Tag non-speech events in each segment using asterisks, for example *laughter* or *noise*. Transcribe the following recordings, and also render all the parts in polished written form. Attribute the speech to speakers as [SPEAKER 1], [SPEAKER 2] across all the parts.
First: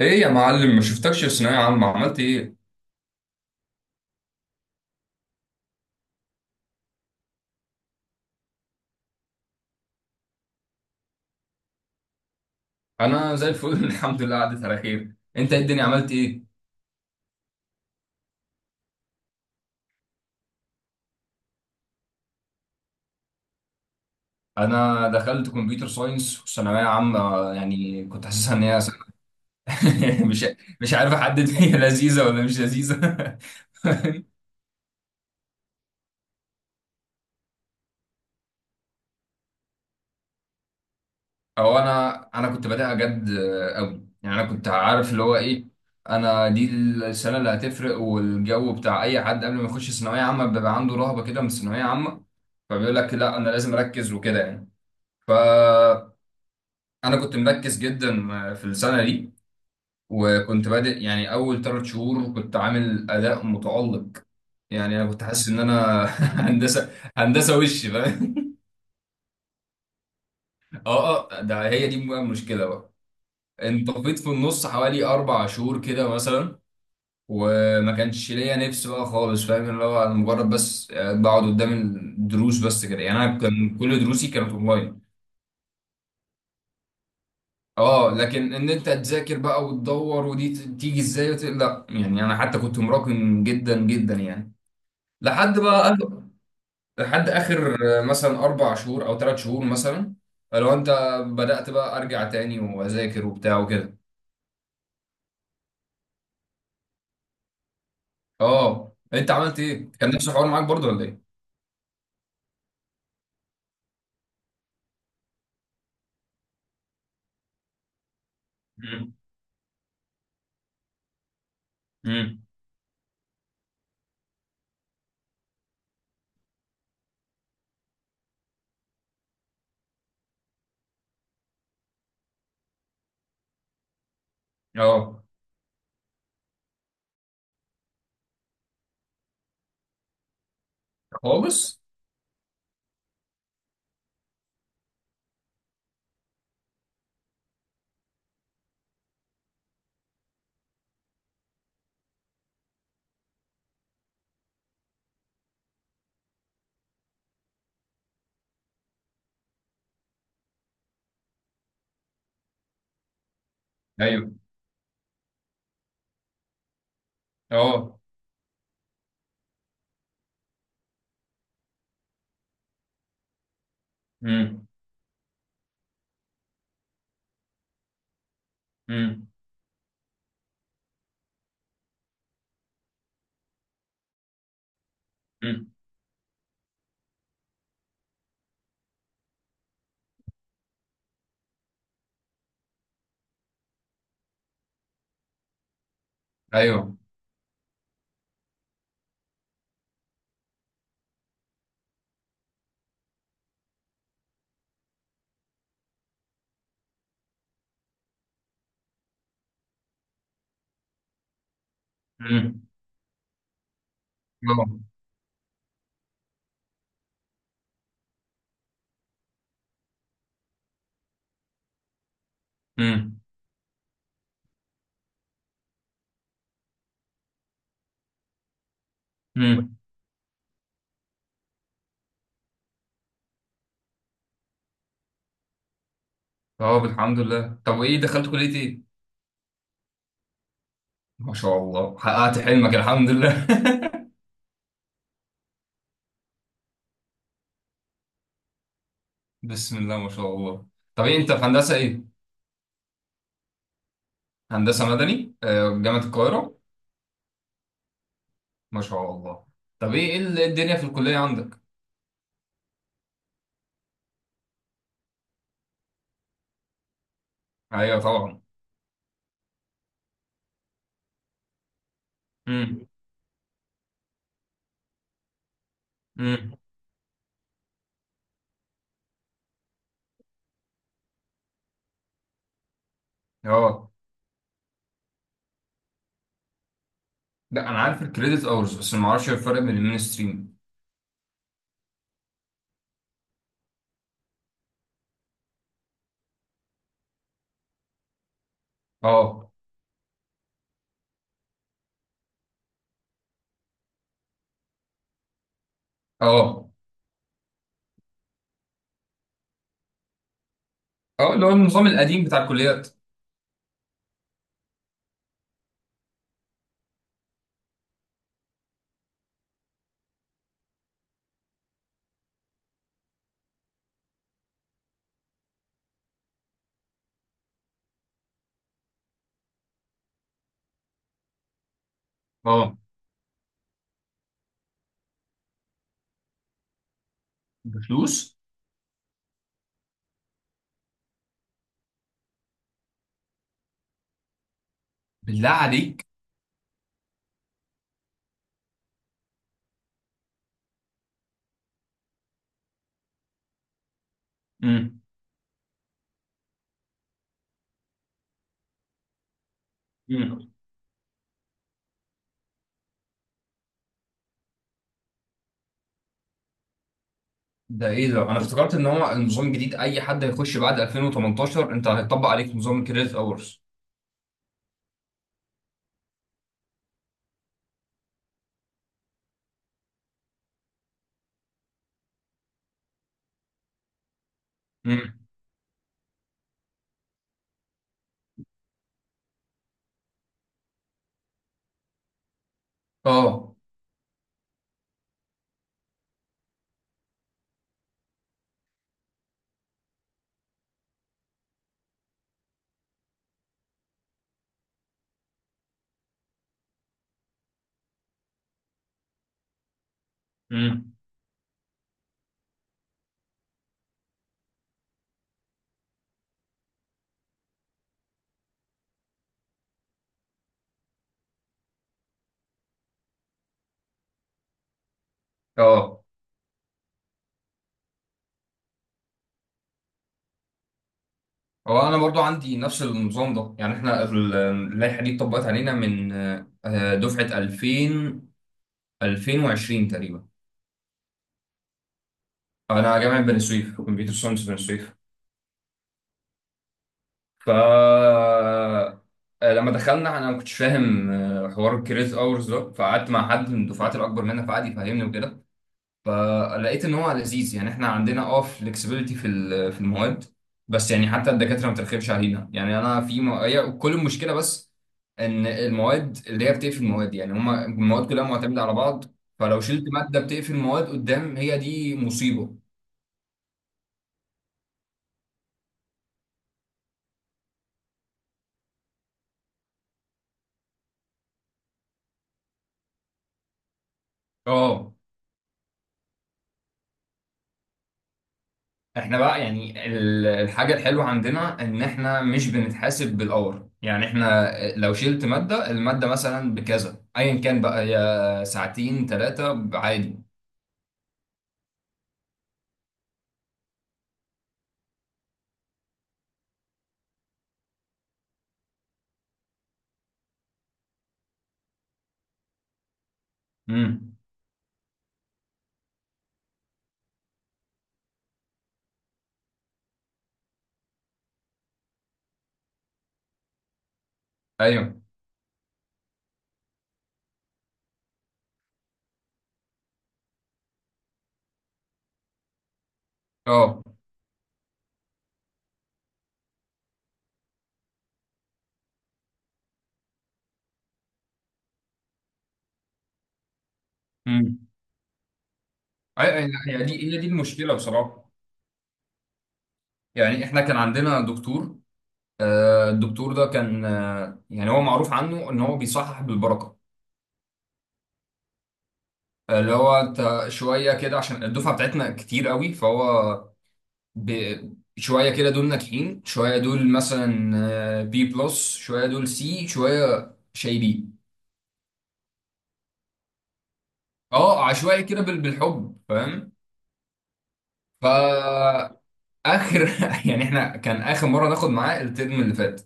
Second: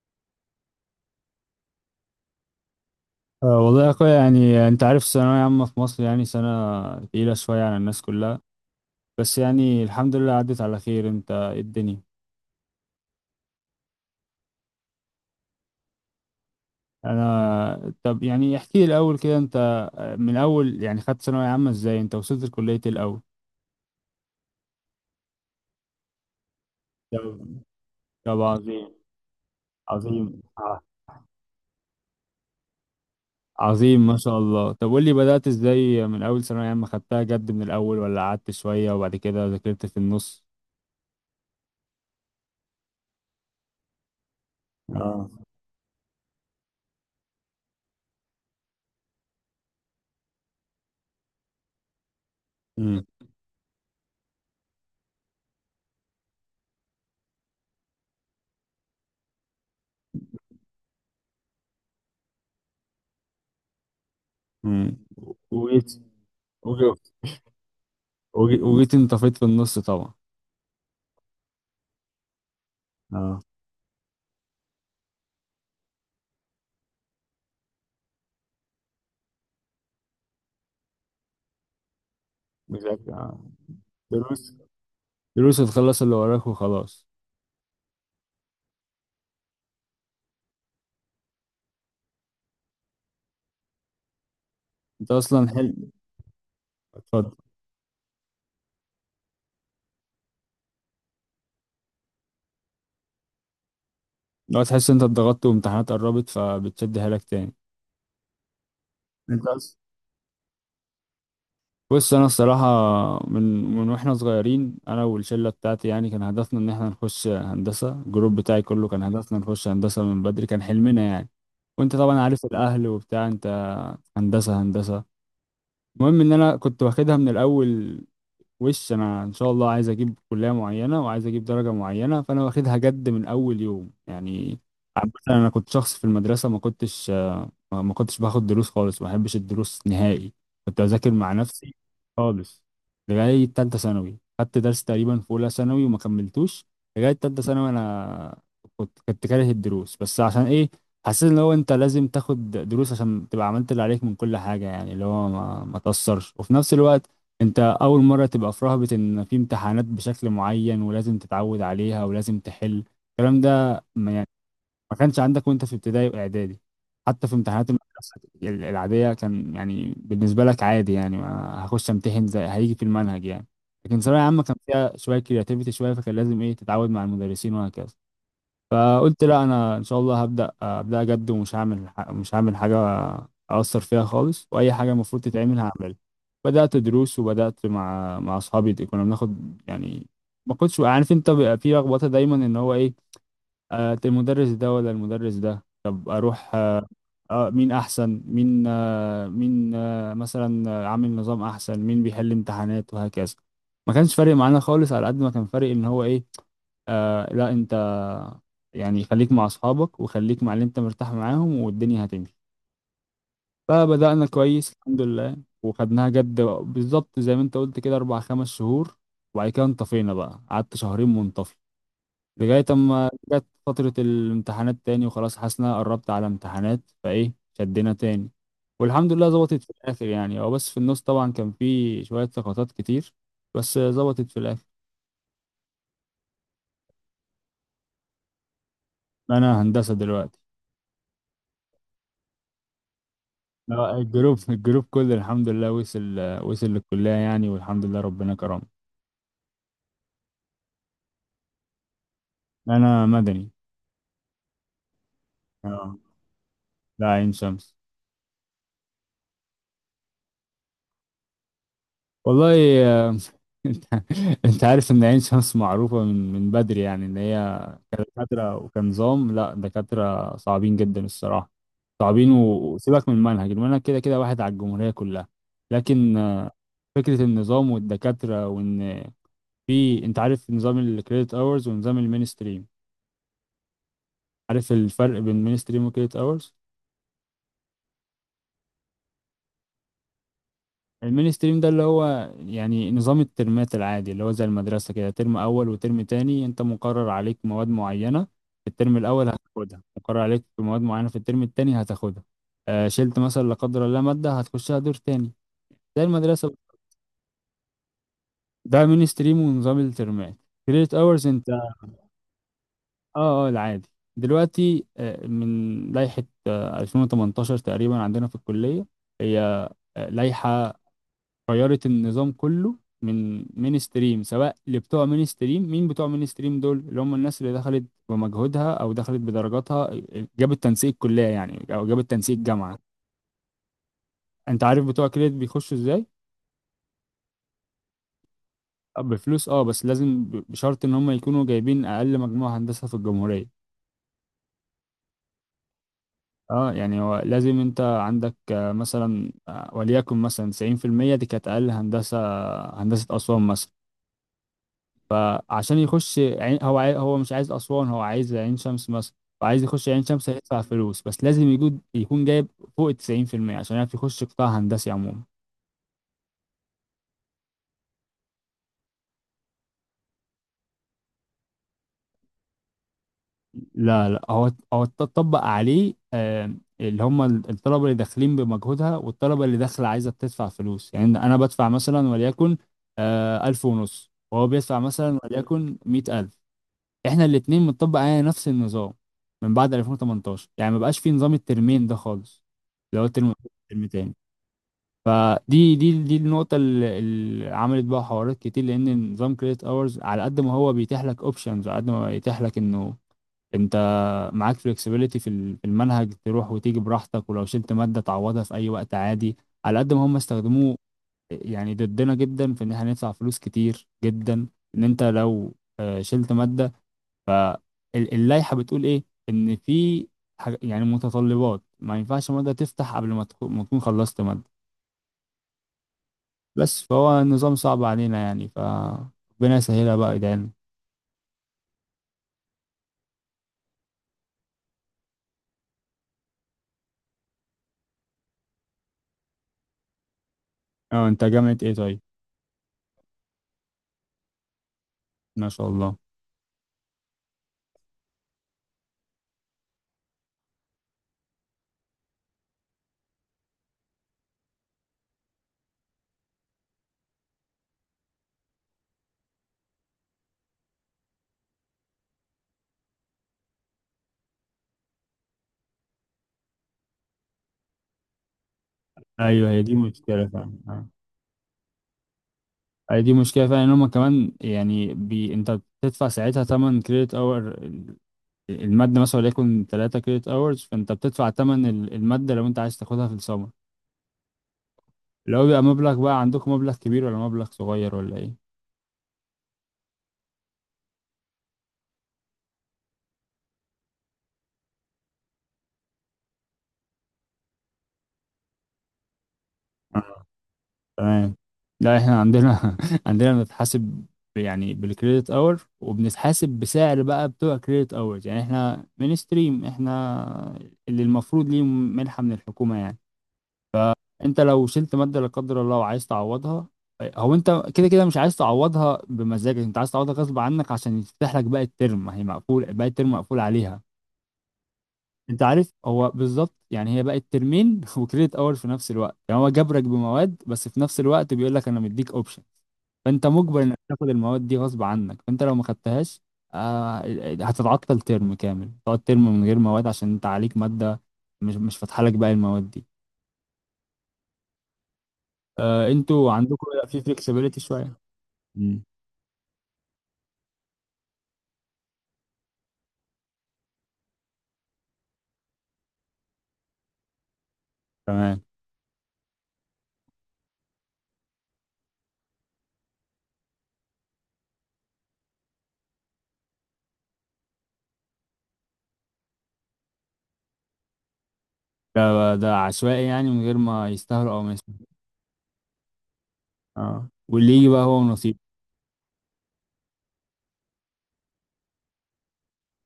[SPEAKER 1] ايه يا معلم ما شفتكش في ثانوية عامة عملت ايه؟
[SPEAKER 2] أه، والله يا اخويا، يعني انت عارف الثانوية عامة في مصر، يعني سنة تقيلة شوية على الناس كلها. بس يعني الحمد لله، عدت على خير. انت إيه الدنيا؟
[SPEAKER 1] انا زي الفل *laughs* الحمد لله عدت على خير، انت إيه الدنيا عملت ايه؟
[SPEAKER 2] انا، طب يعني احكي لي الاول كده. انت من اول، يعني خدت ثانوية عامة ازاي؟ انت وصلت لكلية إيه الاول؟
[SPEAKER 1] انا دخلت كمبيوتر ساينس وثانويه عامه.
[SPEAKER 2] طب،
[SPEAKER 1] يعني كنت
[SPEAKER 2] طب
[SPEAKER 1] حاسسها ان هي *laughs*
[SPEAKER 2] عظيم. عظيم
[SPEAKER 1] مش
[SPEAKER 2] ع-
[SPEAKER 1] مش عارف احدد، *laughs* هي لذيذه ولا مش لذيذه؟ *laughs*
[SPEAKER 2] عظيم ما شاء الله. طب قول لي بدأت ازاي؟ من اول ثانوية عامة خدتها جد من الاول، ولا قعدت شوية وبعد كده ذاكرت في النص؟
[SPEAKER 1] او انا كنت بادئها جد قوي، يعني انا كنت عارف اللي
[SPEAKER 2] اه.
[SPEAKER 1] هو ايه. انا دي السنه اللي هتفرق، والجو بتاع اي حد قبل ما يخش ثانويه عامه بيبقى عنده رهبه كده من الثانويه عامه، فبيقول
[SPEAKER 2] امم
[SPEAKER 1] لك لا انا لازم اركز وكده يعني. ف انا كنت مركز جدا في السنه دي، وكنت بادئ يعني اول ثلاث شهور كنت عامل اداء متالق. يعني انا كنت حاسس ان انا *laughs* هندسه
[SPEAKER 2] امم
[SPEAKER 1] هندسه وش فاهم.
[SPEAKER 2] وجيت انطفيت في النص طبعا.
[SPEAKER 1] *laughs* اه، اه، ده هي دي بقى المشكله بقى.
[SPEAKER 2] اه.
[SPEAKER 1] انطفيت في النص حوالي 4 شهور كده مثلا، وما كانش ليا نفس بقى خالص، فاهم اللي هو انا مجرد بس بقعد قدام الدروس
[SPEAKER 2] مش
[SPEAKER 1] بس كده
[SPEAKER 2] عارف-
[SPEAKER 1] يعني، انا كان كل دروسي كانت
[SPEAKER 2] دروس.
[SPEAKER 1] اونلاين.
[SPEAKER 2] دروس هتخلص اللي وراك وخلاص.
[SPEAKER 1] اه، لكن ان انت تذاكر بقى وتدور ودي تيجي ازاي لا، يعني انا حتى كنت مراكم جدا جدا يعني
[SPEAKER 2] انت اصلا
[SPEAKER 1] لحد
[SPEAKER 2] حل.
[SPEAKER 1] بقى آخر... لحد
[SPEAKER 2] اتفضل.
[SPEAKER 1] اخر. مثلا 4 شهور او 3 شهور مثلا، لو انت بدأت بقى ارجع تاني واذاكر وبتاع وكده.
[SPEAKER 2] لو تحس انت اتضغطت وامتحانات قربت فبتشدها لك تاني.
[SPEAKER 1] اه انت
[SPEAKER 2] انت
[SPEAKER 1] عملت
[SPEAKER 2] أص-
[SPEAKER 1] ايه؟ كان نفس الحوار معاك برضو ولا ايه؟
[SPEAKER 2] بص، انا الصراحه من من واحنا صغيرين، انا والشله بتاعتي، يعني كان هدفنا ان احنا نخش هندسه. الجروب بتاعي كله كان
[SPEAKER 1] مم.
[SPEAKER 2] هدفنا نخش هندسه من بدري، كان حلمنا يعني. وانت طبعا
[SPEAKER 1] مم.
[SPEAKER 2] عارف الاهل وبتاع. انت هندسه، هندسه. المهم ان انا كنت واخدها من الاول. وش انا ان شاء الله عايز اجيب كليه معينه، وعايز اجيب درجه معينه، فانا واخدها جد من اول يوم يعني. عامة،
[SPEAKER 1] اه.
[SPEAKER 2] انا كنت شخص في المدرسه ما كنتش ما كنتش باخد دروس خالص. ما بحبش الدروس نهائي. كنت بذاكر مع نفسي
[SPEAKER 1] خالص.
[SPEAKER 2] خالص. لغاية تالتة ثانوي. خدت درس تقريبا في أولى ثانوي وما كملتوش. لغاية تالتة ثانوي أنا كنت كاره الدروس، بس عشان إيه؟ حسيت إن هو أنت لازم تاخد دروس عشان تبقى عملت اللي عليك من كل حاجة. يعني اللي هو ما تأثرش، وفي نفس الوقت أنت أول مرة تبقى في رهبة إن في امتحانات بشكل معين، ولازم تتعود عليها، ولازم تحل الكلام ده.
[SPEAKER 1] ايوه.
[SPEAKER 2] ما كانش عندك وانت في ابتدائي واعدادي، حتى في امتحانات
[SPEAKER 1] اه.
[SPEAKER 2] المدرسه العاديه، كان يعني بالنسبه لك عادي. يعني ما هخش امتحن زي هيجي في المنهج يعني. لكن ثانويه عامه كان
[SPEAKER 1] مم.
[SPEAKER 2] فيها شويه كرياتيفيتي شويه، فكان لازم ايه، تتعود مع المدرسين وهكذا. فقلت
[SPEAKER 1] مم.
[SPEAKER 2] لا، انا ان شاء الله هبدا ابدا جد، ومش هعمل ح- مش هعمل حاجه اثر فيها خالص. واي حاجه المفروض تتعمل
[SPEAKER 1] مم.
[SPEAKER 2] هعملها. بدات دروس، وبدات مع اصحابي. كنا بناخد يعني. ما كنتش عارف، انت بيبقى في لخبطه دايما ان هو ايه. المدرس ده ولا المدرس ده؟ طب اروح،
[SPEAKER 1] ايوه.
[SPEAKER 2] مين احسن مين؟ مين مثلا عامل نظام احسن، مين بيحل امتحانات، وهكذا. ما كانش فارق معانا خالص، على قد ما كان فارق ان هو ايه. آه، لا انت، يعني خليك مع اصحابك، وخليك مع اللي انت مرتاح معاهم، والدنيا هتمشي.
[SPEAKER 1] مم.
[SPEAKER 2] فبدأنا كويس
[SPEAKER 1] اه.
[SPEAKER 2] الحمد لله. وخدناها جد بالظبط زي ما انت قلت كده، اربع خمس شهور. وبعد كده انطفينا بقى، قعدت شهرين منطفي، لغاية أما
[SPEAKER 1] مم.
[SPEAKER 2] جت فترة الامتحانات تاني وخلاص، حاسس إن أنا قربت على امتحانات فإيه، شدنا تاني. والحمد لله ظبطت في
[SPEAKER 1] مم.
[SPEAKER 2] الآخر. يعني هو بس في النص طبعا كان في شوية سقطات كتير، بس ظبطت في الآخر.
[SPEAKER 1] اه الحمد لله، طب وايه دخلت كلية ايه؟
[SPEAKER 2] أنا هندسة دلوقتي.
[SPEAKER 1] ما شاء الله حققت حلمك الحمد لله.
[SPEAKER 2] لا، الجروب كله الحمد لله وصل للكلية يعني، والحمد لله ربنا كرمه.
[SPEAKER 1] *laughs* بسم الله ما شاء الله. طب ايه انت في هندسة ايه؟
[SPEAKER 2] أنا مدني.
[SPEAKER 1] هندسة مدني،
[SPEAKER 2] آه.
[SPEAKER 1] جامعة القاهرة؟
[SPEAKER 2] لا، عين شمس.
[SPEAKER 1] ما شاء الله. طب ايه إيه إيه الدنيا في الكلية عندك؟
[SPEAKER 2] والله *laughs* آه، انت انت عارف ان عين شمس معروفة من بدري، يعني ان هي
[SPEAKER 1] ايوه طبعا.
[SPEAKER 2] دكاترة وكنظام. لا، دكاترة صعبين جدا الصراحة. صعبين، و-
[SPEAKER 1] امم.
[SPEAKER 2] وسيبك من المنهج كده كده واحد على الجمهورية كلها. لكن
[SPEAKER 1] امم.
[SPEAKER 2] فكرة النظام والدكاترة وإن في، أنت عارف نظام الكريدت أورز ونظام المين ستريم؟
[SPEAKER 1] اه.
[SPEAKER 2] عارف الفرق بين المين ستريم والكريدت أورز؟
[SPEAKER 1] لا انا عارف الكريدت اورز بس ما اعرفش الفرق بين المين ستريم.
[SPEAKER 2] المين ستريم ده اللي هو يعني نظام الترمات العادي، اللي هو زي المدرسة كده، ترم أول وترم تاني، أنت مقرر عليك مواد معينة في الترم الأول
[SPEAKER 1] اه.
[SPEAKER 2] هتاخدها، مقرر عليك في مواد معينة في الترم التاني هتاخدها. شلت مثلا لا قدر الله مادة، هتخشها دور تاني زي المدرسة.
[SPEAKER 1] اه.
[SPEAKER 2] ده مين ستريم ونظام الترمات. كريدت أورز
[SPEAKER 1] اه اللي
[SPEAKER 2] أنت
[SPEAKER 1] هو النظام القديم بتاع الكليات.
[SPEAKER 2] العادي. دلوقتي من لائحة 2018 تقريبا عندنا في الكلية، هي لائحة غيرت النظام كله من مين ستريم. سواء لبتوع مين ستريم، مين بتوع مين ستريم؟ دول اللي هم الناس اللي دخلت بمجهودها، او دخلت بدرجاتها، جابت تنسيق كلية يعني، او جابت تنسيق جامعة.
[SPEAKER 1] اه.
[SPEAKER 2] انت عارف بتوع كريدت بيخشوا ازاي؟
[SPEAKER 1] بفلوس.
[SPEAKER 2] بفلوس. اه بس لازم بشرط ان هم يكونوا جايبين اقل مجموع هندسة في الجمهورية.
[SPEAKER 1] بالله عليك.
[SPEAKER 2] اه يعني هو لازم انت عندك مثلا وليكن مثلا 90%. دي كانت اقل هندسة، هندسة اسوان مثلا.
[SPEAKER 1] امم.
[SPEAKER 2] فعشان يخش هو مش عايز أسوان، هو عايز عين شمس مثلا. فعايز يخش عين شمس هيدفع فلوس، بس لازم يجود يكون جايب فوق 90% عشان يعرف يخش قطاع هندسي عموما.
[SPEAKER 1] ده ايه ده، انا افتكرت ان هو النظام الجديد اي حد هيخش بعد 2018 انت هيطبق عليك نظام الكريدت اورز.
[SPEAKER 2] لا، لا، هو اتطبق عليه، اللي هم الطلبة اللي داخلين بمجهودها، والطلبة اللي داخلة عايزة بتدفع فلوس. يعني أنا بدفع مثلا وليكن 1500، وهو بيدفع
[SPEAKER 1] امم.
[SPEAKER 2] مثلا وليكن 100000. احنا الاتنين بنطبق علينا نفس النظام من بعد 2018. يعني ما بقاش في نظام الترمين ده خالص. لو الترم ترم
[SPEAKER 1] اه.
[SPEAKER 2] ترم تاني. فدي دي دي النقطة اللي عملت بقى حوارات كتير، لأن نظام كريدت اورز على قد ما هو بيتيح لك اوبشنز، على قد ما بيتيح لك إنه أنت معاك فلكسبيليتي في المنهج، تروح وتيجي براحتك، ولو شلت مادة تعوضها في أي وقت عادي، على قد ما هم استخدموه
[SPEAKER 1] امم.
[SPEAKER 2] يعني ضدنا جدا في إن احنا ندفع فلوس كتير جدا. إن أنت لو شلت مادة، اللائحة بتقول ايه؟ ان في، يعني متطلبات، ما ينفعش مادة تفتح قبل ما تكون خلصت مادة.
[SPEAKER 1] اه.
[SPEAKER 2] بس فهو النظام صعب علينا يعني، ف ربنا يسهلها بقى، ادعيلنا.
[SPEAKER 1] هو انا برضو عندي نفس النظام ده، يعني احنا اللائحه دي اتطبقت علينا من دفعه 2000 2020 تقريبا.
[SPEAKER 2] اه، انت جامعة ايه طيب؟
[SPEAKER 1] انا جامعه بني سويف كمبيوتر ساينس بني سويف.
[SPEAKER 2] ما شاء الله.
[SPEAKER 1] ف لما دخلنا انا ما كنتش فاهم حوار الكريدت اورز ده، فقعدت مع حد من الدفعات الاكبر مننا فقعد يفهمني وكده، فلقيت ان هو لذيذ. يعني احنا عندنا فلكسبيليتي في في المواد، بس يعني حتى الدكاتره ما بترخمش علينا. يعني انا في هي كل المشكله بس ان المواد اللي هي بتقفل المواد، يعني هما المواد كلها معتمده على بعض.
[SPEAKER 2] ايوه
[SPEAKER 1] فلو
[SPEAKER 2] هي دي
[SPEAKER 1] شلت ماده
[SPEAKER 2] مشكلة
[SPEAKER 1] بتقفل
[SPEAKER 2] فعلا، اه.
[SPEAKER 1] المواد قدام، هي دي مصيبه.
[SPEAKER 2] هي دي مشكلة فعلا، ان هما كمان يعني انت بتدفع ساعتها تمن كريدت اور المادة، مثلا وليكن 3 كريدت اورز. فانت بتدفع تمن المادة لو انت عايز تاخدها في السمر.
[SPEAKER 1] اه
[SPEAKER 2] لو بيبقى مبلغ بقى، عندكم مبلغ كبير ولا مبلغ صغير ولا ايه؟
[SPEAKER 1] احنا بقى يعني الحاجه الحلوه عندنا ان احنا مش بنتحاسب بالاور، يعني احنا لو شلت ماده الماده مثلا بكذا ايا كان بقى يا ساعتين ثلاثه عادي.
[SPEAKER 2] تمام. لا احنا عندنا *laughs* عندنا بنتحاسب يعني بالكريدت اور، وبنتحاسب بسعر بقى بتوع كريدت اور، يعني احنا من ستريم احنا اللي المفروض ليه منحة من الحكومة يعني.
[SPEAKER 1] امم.
[SPEAKER 2] انت لو شلت مادة لا قدر الله وعايز تعوضها، هو انت كده كده مش عايز تعوضها بمزاجك، انت عايز تعوضها غصب عنك عشان يفتح لك باقي الترم. ما هي مقفول باقي الترم مقفول عليها.
[SPEAKER 1] ايوه.
[SPEAKER 2] انت عارف هو بالظبط يعني، هي بقت ترمين *laughs* وكريدت اور في نفس الوقت. يعني هو جبرك بمواد، بس في نفس الوقت بيقول لك انا مديك اوبشن. فانت مجبر انك
[SPEAKER 1] اه.
[SPEAKER 2] تاخد المواد دي غصب عنك. فانت لو ما خدتهاش، آه، هتتعطل ترم كامل. تقعد ترم من غير مواد عشان انت عليك ماده مش فاتحه لك باقي المواد دي.
[SPEAKER 1] امم.
[SPEAKER 2] انتوا
[SPEAKER 1] ايوه
[SPEAKER 2] عندكم
[SPEAKER 1] هي
[SPEAKER 2] في
[SPEAKER 1] دي هي دي
[SPEAKER 2] فليكسبيليتي
[SPEAKER 1] المشكله
[SPEAKER 2] شويه.
[SPEAKER 1] بصراحه.
[SPEAKER 2] امم
[SPEAKER 1] يعني احنا كان عندنا دكتور، الدكتور ده كان، يعني هو معروف عنه ان هو بيصحح بالبركه.
[SPEAKER 2] تمام.
[SPEAKER 1] اللي هو انت شويه كده، عشان الدفعه بتاعتنا كتير قوي، فهو شويه كده دول ناجحين، شويه دول مثلا بي بلس، شويه دول سي، شويه شايبين.
[SPEAKER 2] ده عشوائي يعني من غير ما يستاهلوا او ما
[SPEAKER 1] اه
[SPEAKER 2] يستاهلوا.
[SPEAKER 1] عشوائي كده بالحب، فاهم.
[SPEAKER 2] اه، واللي يجي بقى هو نصيب.
[SPEAKER 1] فاخر. *laughs* يعني احنا كان اخر مره ناخد معاه الترم اللي فات،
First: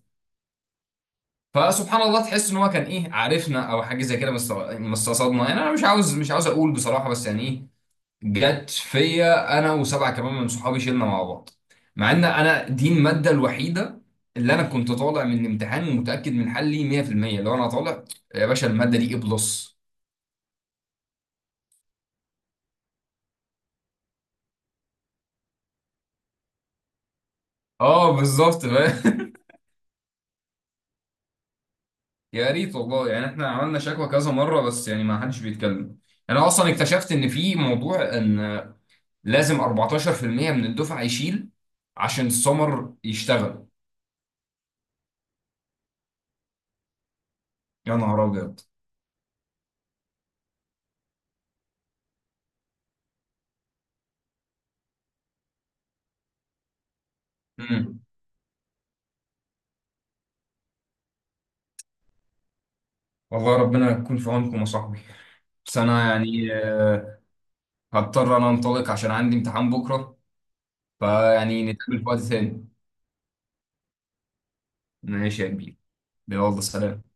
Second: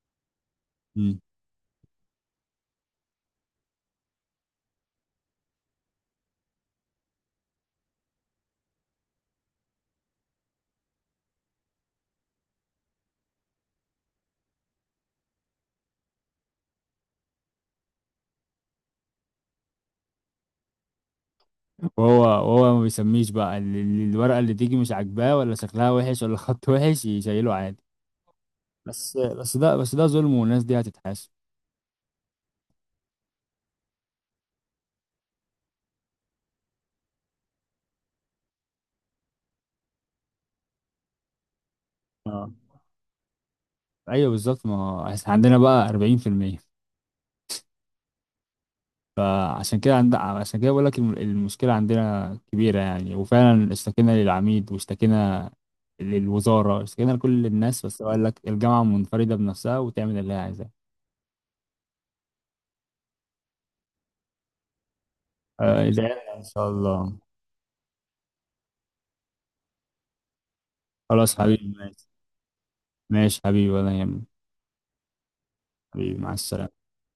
[SPEAKER 1] فسبحان الله تحس ان هو كان ايه عارفنا او حاجه زي كده، بس مستصدنا، يعني انا مش عاوز اقول بصراحه، بس يعني ايه، جت فيا انا وسبعه كمان من صحابي شلنا مع بعض، مع ان انا دي الماده الوحيده اللي انا كنت طالع من الامتحان ومتاكد من حلي 100%. لو انا طالع يا باشا الماده دي ايه بلس.
[SPEAKER 2] وهو ما بيسميش بقى الورقة اللي تيجي مش عاجباه، ولا شكلها وحش، ولا خط وحش، يشيله عادي.
[SPEAKER 1] اه بالظبط،
[SPEAKER 2] بس
[SPEAKER 1] فاهم.
[SPEAKER 2] بس ده ظلم، والناس دي هتتحاسب.
[SPEAKER 1] *laughs* يا ريت والله، يعني احنا عملنا شكوى كذا مره بس يعني ما حدش بيتكلم. انا اصلا اكتشفت ان في موضوع ان لازم 14% من الدفعه يشيل عشان
[SPEAKER 2] اه،
[SPEAKER 1] السمر يشتغل.
[SPEAKER 2] ايوه بالظبط. ما هو إحنا عندنا بقى 40%.
[SPEAKER 1] يا نهار ابيض.
[SPEAKER 2] فعشان كده عشان كده بقول لك المشكلة عندنا كبيرة يعني. وفعلا اشتكينا للعميد، واشتكينا للوزارة، اشتكينا لكل الناس،
[SPEAKER 1] مم.
[SPEAKER 2] بس قال لك الجامعة منفردة بنفسها وتعمل اللي هي عايزاه.
[SPEAKER 1] والله ربنا يكون في عونكم يا صاحبي. بس انا
[SPEAKER 2] زعلنا ان
[SPEAKER 1] يعني
[SPEAKER 2] شاء الله.
[SPEAKER 1] هضطر انا انطلق عشان عندي امتحان بكره،
[SPEAKER 2] خلاص حبيبي
[SPEAKER 1] فيعني نتقابل في
[SPEAKER 2] ماشي.
[SPEAKER 1] وقت ثاني.
[SPEAKER 2] ماشي حبيبي ولا يهمك.
[SPEAKER 1] ماشي يا كبير.
[SPEAKER 2] حبيبي مع
[SPEAKER 1] يلا
[SPEAKER 2] السلامة.
[SPEAKER 1] سلام.